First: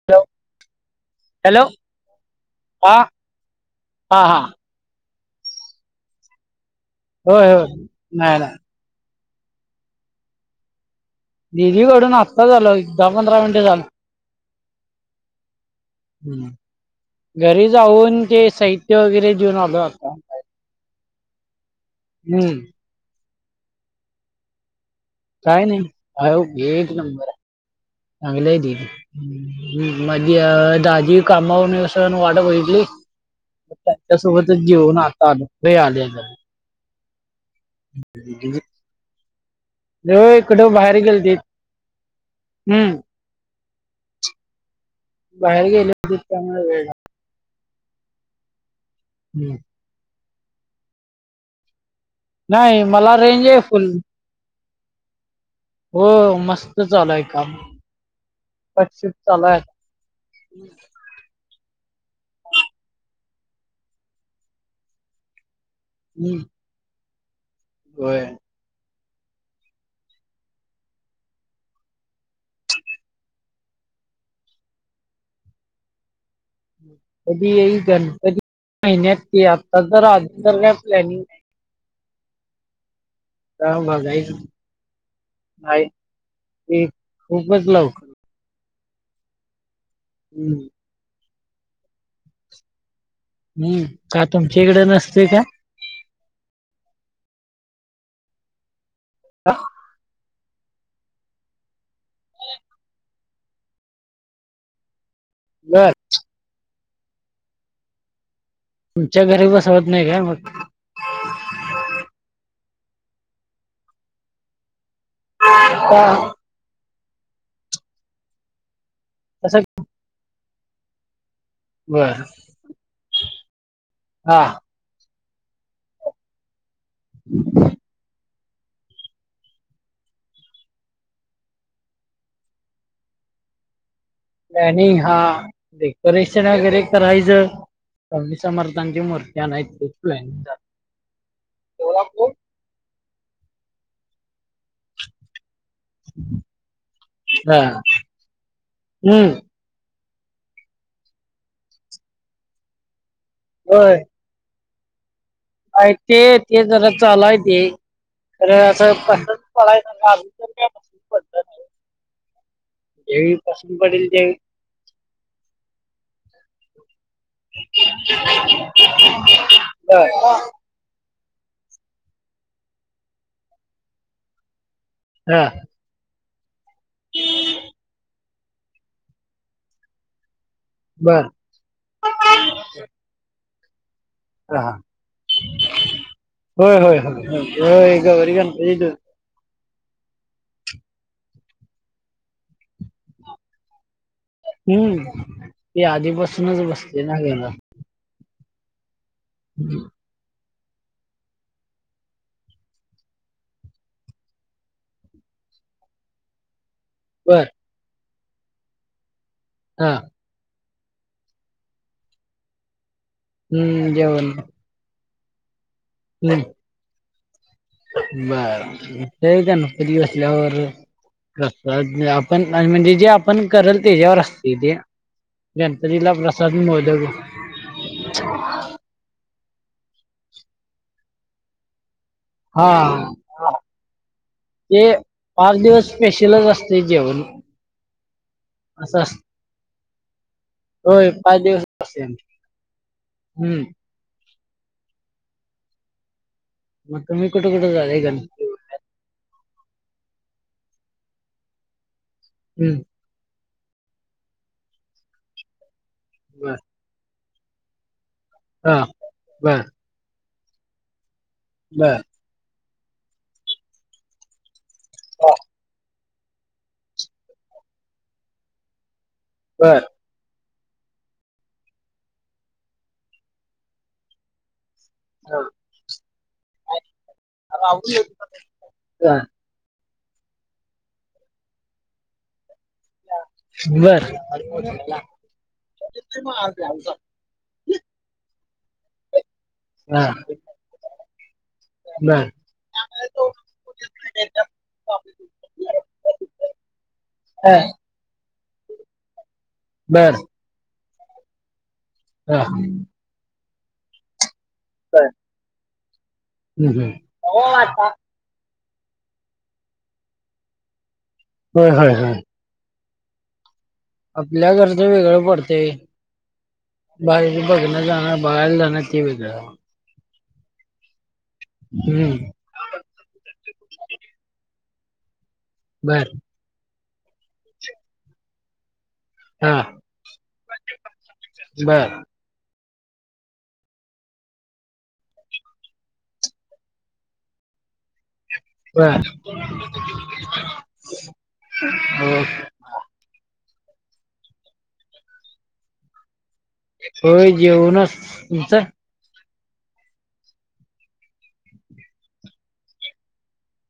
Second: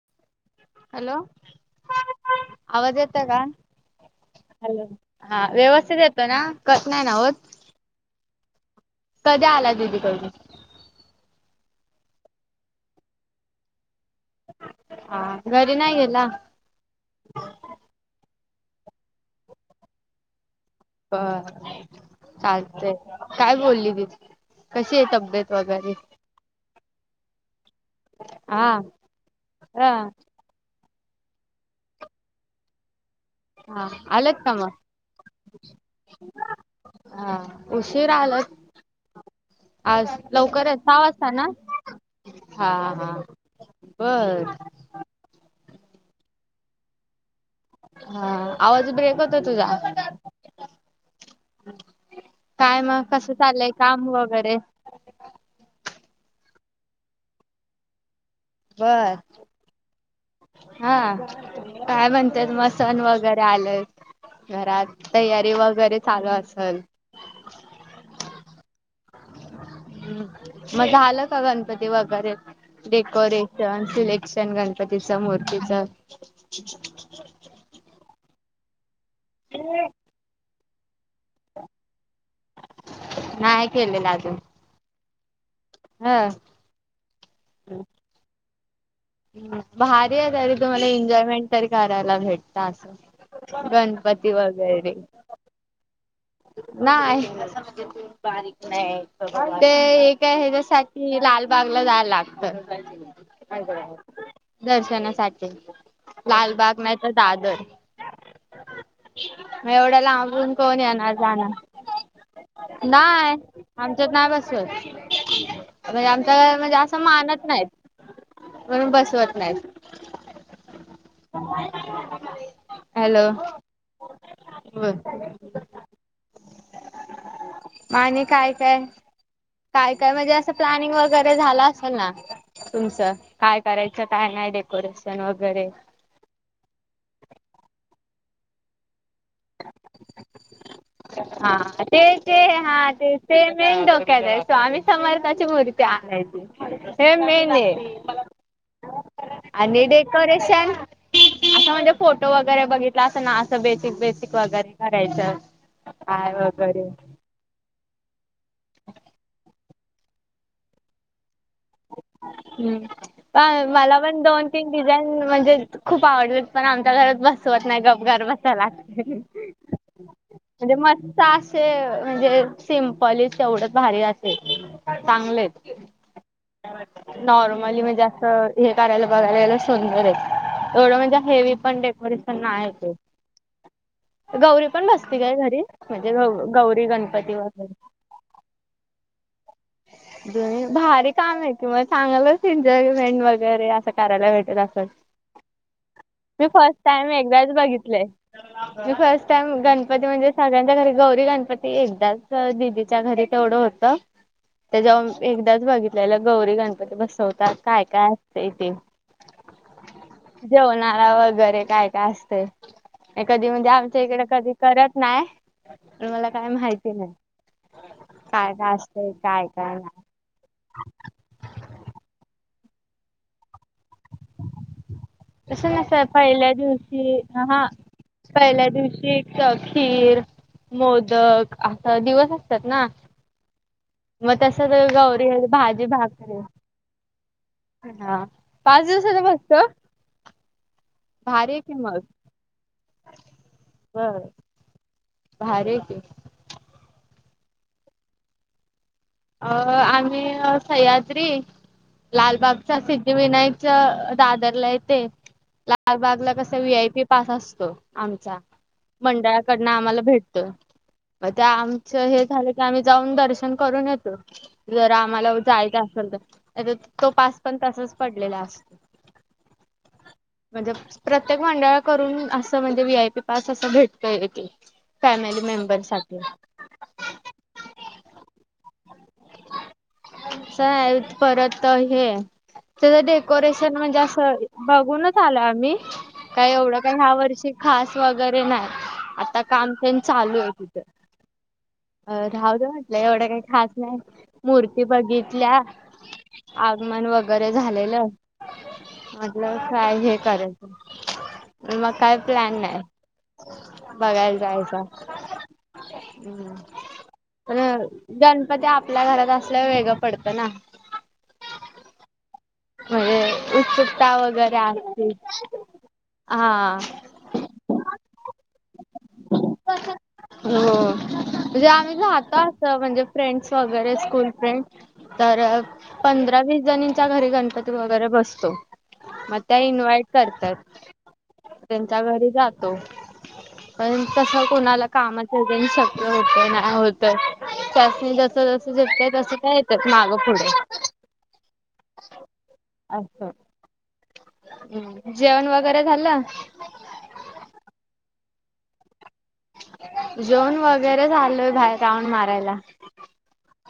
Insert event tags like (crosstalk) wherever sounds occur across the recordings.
(unintelligible) Hello hello हा आवाज येत का? हा हा हॅलो. हा व्यवस्थित येतो ना, कट नाही ना होत. होय होय नाही नाही कधी आला दीदी काढण? दीदी कडून आत्ता आलोय, दहा पंधरा मिनिटे झालं. हां घरी नाही येत. हं घरी जाऊन ते साहित्य, वगैरे घेऊन आलोय आता. अ हम्म चालतंय काय बोलली ती कशी आहे तबेत. काय नाही, एक नंबर ये. चांगलीये हा दीदी हा (unintelligible) अं.. दाजी कामावरून येवू पर्यंत वाट बघितली. हा आलत का त्यांच्यासोबतच मग जेवून आता आलोय आले घरी. हा उशीर आलंत. आज लय इकडं लवकरच बाहेर सहा वाजता गेलते ना? हा हम्म हा बर. बाहेर गेलेत, त्यामुळे वेळ झाला. हा आवाज ब्रेक होतो हम्म. तुझा. काय नाही मग मला कसं रेंज आहे चालय फुल काम वगैरे? हो मस्त चालूय काम. पटशिफ्ट बरं. चालू आहे हां.. काय म्हणत्यात सण वगैरे आलंय. घरात तयारी वगैरे चालू हम्म असल. होय. हम् मग झालं का, गणपती वगैरे. डेकोरेशन सिलेक्शन, गणपतीच मूर्तीच. कधी येईल गणपती महिन्यात, आता तर आ का प्लॅनिंग. नाही केलेलं (unintelligible) हा. ते खूपच लावू. हम्म भारी आहे तरी हम्म तुम्हाला एन्जॉयमेंट तरी करायला भेटत असं. हम्म का गणपती तुमच्या इकडे वगैरे. नसते का नाय, बारीक नाही का? ते. त्या हेच्यासाठी, लालबागला जायला लागत. दर्शनासाठी बर लालबाग नाही तर दादर. तुमच्या घरी मग बसवत एवढ्या नाही काय मग लांबून कोण येणार जाणार, नाही आमच्यात नाय बसवत. हा म्हणजे आमच्या (unintelligible) असं मानत नाहीत. म्हणून बसवत तसं नाहीत. बर हॅलो हा बोल. आणि काय काय. काय काय म्हणजे असं प्लॅनिंग वगैरे झालं असेल ना तुमचं? काय करायचं काय, नाही डेकोरेशन वगैरे. परीक्षण वगैरे करायचं. स्वामी समर्थांची मु हा ते झालं ते, हा ते. ते मेन धोक्यात आहे, स्वामी समर्थाची मूर्ती आणायची हे मेन आहे. हम. आणि डेकोरेशन असं म्हणजे, फोटो वगैरे बघितलं असेल ना असं बेसिक बेस. स्वागत वगैरे करायचं. अ ते काय ते वगैरे जरा चालूय ते. तर असं पसंत पडायचं कारण (unintelligible) हम्म. काय पसंत मला पडेल पण त्यावेळी दोन फिंग डिझाईन म्हणजे खूप आवडतात पण आमच्या घरात बसत स्वतः नाही, गप गार बसावं लागतंय. बर म्हणजे मस्त असे म्हणजे, सिम्पली तेवढच भारी असेल. चांगले हा आहेत. नॉर्मली म्हणजे असं हे करायला बघायला गेला सुंदर आहे. एवढं म्हणजे बर हेवी पण, डेकोरेशन नाय आहे ते. गौरी हा पण बसती काय घरी म्हणजे, ग होय गौरी होय होय गणपती होय. वगैरे. होय गौरी गणपती दूध भारी काम आहे की मग चांगलंच एन्जॉयमेंट वगैरे असं करायला भेट हम्म ती मी आधीपासूनच फर्स्ट बसते टाइम ना एकदाच गेला बघितलंय. मी फर्स्ट टाइम गणपती म्हणजे सगळ्यांच्या, घरी गौरी गणपती एकदाच दिदीच्या घरी तेवढं होतं. त्याच्याहून एकदाच बघितलेलं, गौरी गणपती बर बसवतात. काय काय असतंय ते. हां. जेवणारा वगैरे काय काय असतंय. कधी म्हणजे हम्म आमच्या इकडे जेवण कधी करत नाही आणि मला काय माहिती नाही. काय काय बरं. असतंय ते एकदा काय काय गणपती नाही. बसल्यावर कस आपण म्हणजे, जे आपण करल तेच्यावर असते ते. तस नसतं गणपतीला पहिल्या प्रसाद मोदक दिवशी अ हा पहिल्या दिवशी खीर मोदक असा दिवस. असतात ना हां. मग तस ते तर गौरी पाच भाजी दिवस भाकरी स्पेशलच असतंय जेवण. हा पाच असं असत दिवसाचा बसतो. होय पाच भारी दिवस की मग असते आमची हम्म बर. भारी आहे की. मग तुम्ही कुठ, कुठं जाताय ना. अं.. आम्ही सह्याद्री हम्म लालबागचा सि विनायकच दादरला येते. लालबागला कस बर व्ही आय पी पास असतो आमचा, हा बर मंडळाकडनं आम्हाला भेटतो. मग ते बर आमचं हे झालं की, आम्ही जाऊन दर्शन करून येतो. जर आम्हाला हा, जायचं असेल, नाहीतर तो पास पण तसाच पडलेला असतो. बर. म्हणजे. प्रत्येक मंडळा करून असं म्हणजे वी. आय. पी पास असं भेटतय की. फॅमिली मेंबर साठी‌. (unintelligible) सय परत हे. त्याचं डेकोरेशन म्हणजे बर असं, बघूनच आलो आम्ही काय एवढं काही ह्या वर्षी‌ खास वगैरे नाही आता. काम पण हा चालू आहे तिथ बर राहू दे, म्हटलंय एवढं काही खास. नाही. मूर्ती बघितल्या, आगमन वगैरे हा, झालंय. हॅलो, म्हटल काय बर हे करल मग. काय हा प्लॅन नाही बघायला जायचा. ह् ह हो पण आता. गणपती आपल्या घरात असल्यावर वेगळं पडतं ना. होय होय होय. म्हणजे, उत्सुक आपल्या घरचं वेगळं पडतेय. हा बाहेच बघण जाण, बघायला जाणार ते वेगळं. हो म्हणजे आम्ही हम्म राहतो अस म्हणजे. फ्रेंड्स वगैरे स्कूल फ्रेंड तर बर पंधरा वीस जणीच्या घरी गणपती. पती वगैरे बसतो. मग हा त्या इन्व्हाइट करतात बर त्यांच्या घरी जातो. पण तस कोणाला कामाच जन शक्य होत नाही होत. त्यासनी तसं जसं जसं झेपत्या बर तसं त्या येतात मागं पुढे. हो. असं जेवण वगैरे झालं. होय जेऊनच तुमचं. जेवून वगैरे झालोय, बाहेर राऊंड मारायला.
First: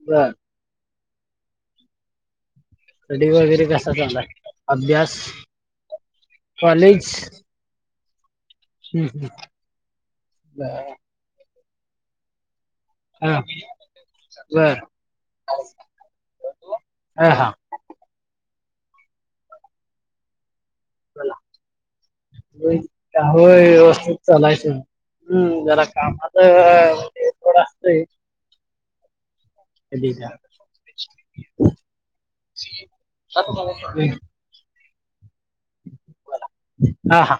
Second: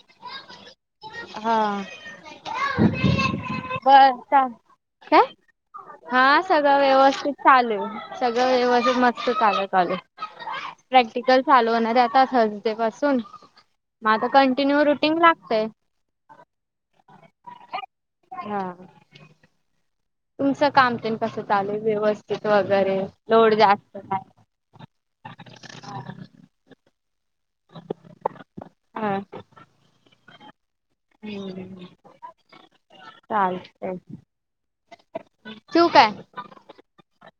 बर. हा बर स्टडी वगैरे कसा चाललाय अभ्यास (unintelligible) हा सगळं कॉलेज व्यवस्थित. चालू आहे सगळं व्यवस्थित हम्म, हम्म. मस्त चालू आहे कॉलेज प्रॅक्ट. बर प्रक्टिकल चालू होणार आहे आता थर्सडे पासून हा, मग आता कंटिन्यू रुटीन लागतय. हा हा. हा. तुमचं काम ते बोला कसं चालेल व्यवस्थित वगैरे लोड जास्त नाही. लायसन. हम्म जरा कामाच आहे थोडं असतय. हा (unintelligible) हम्म चालतंय. ठेव काय. हा हां..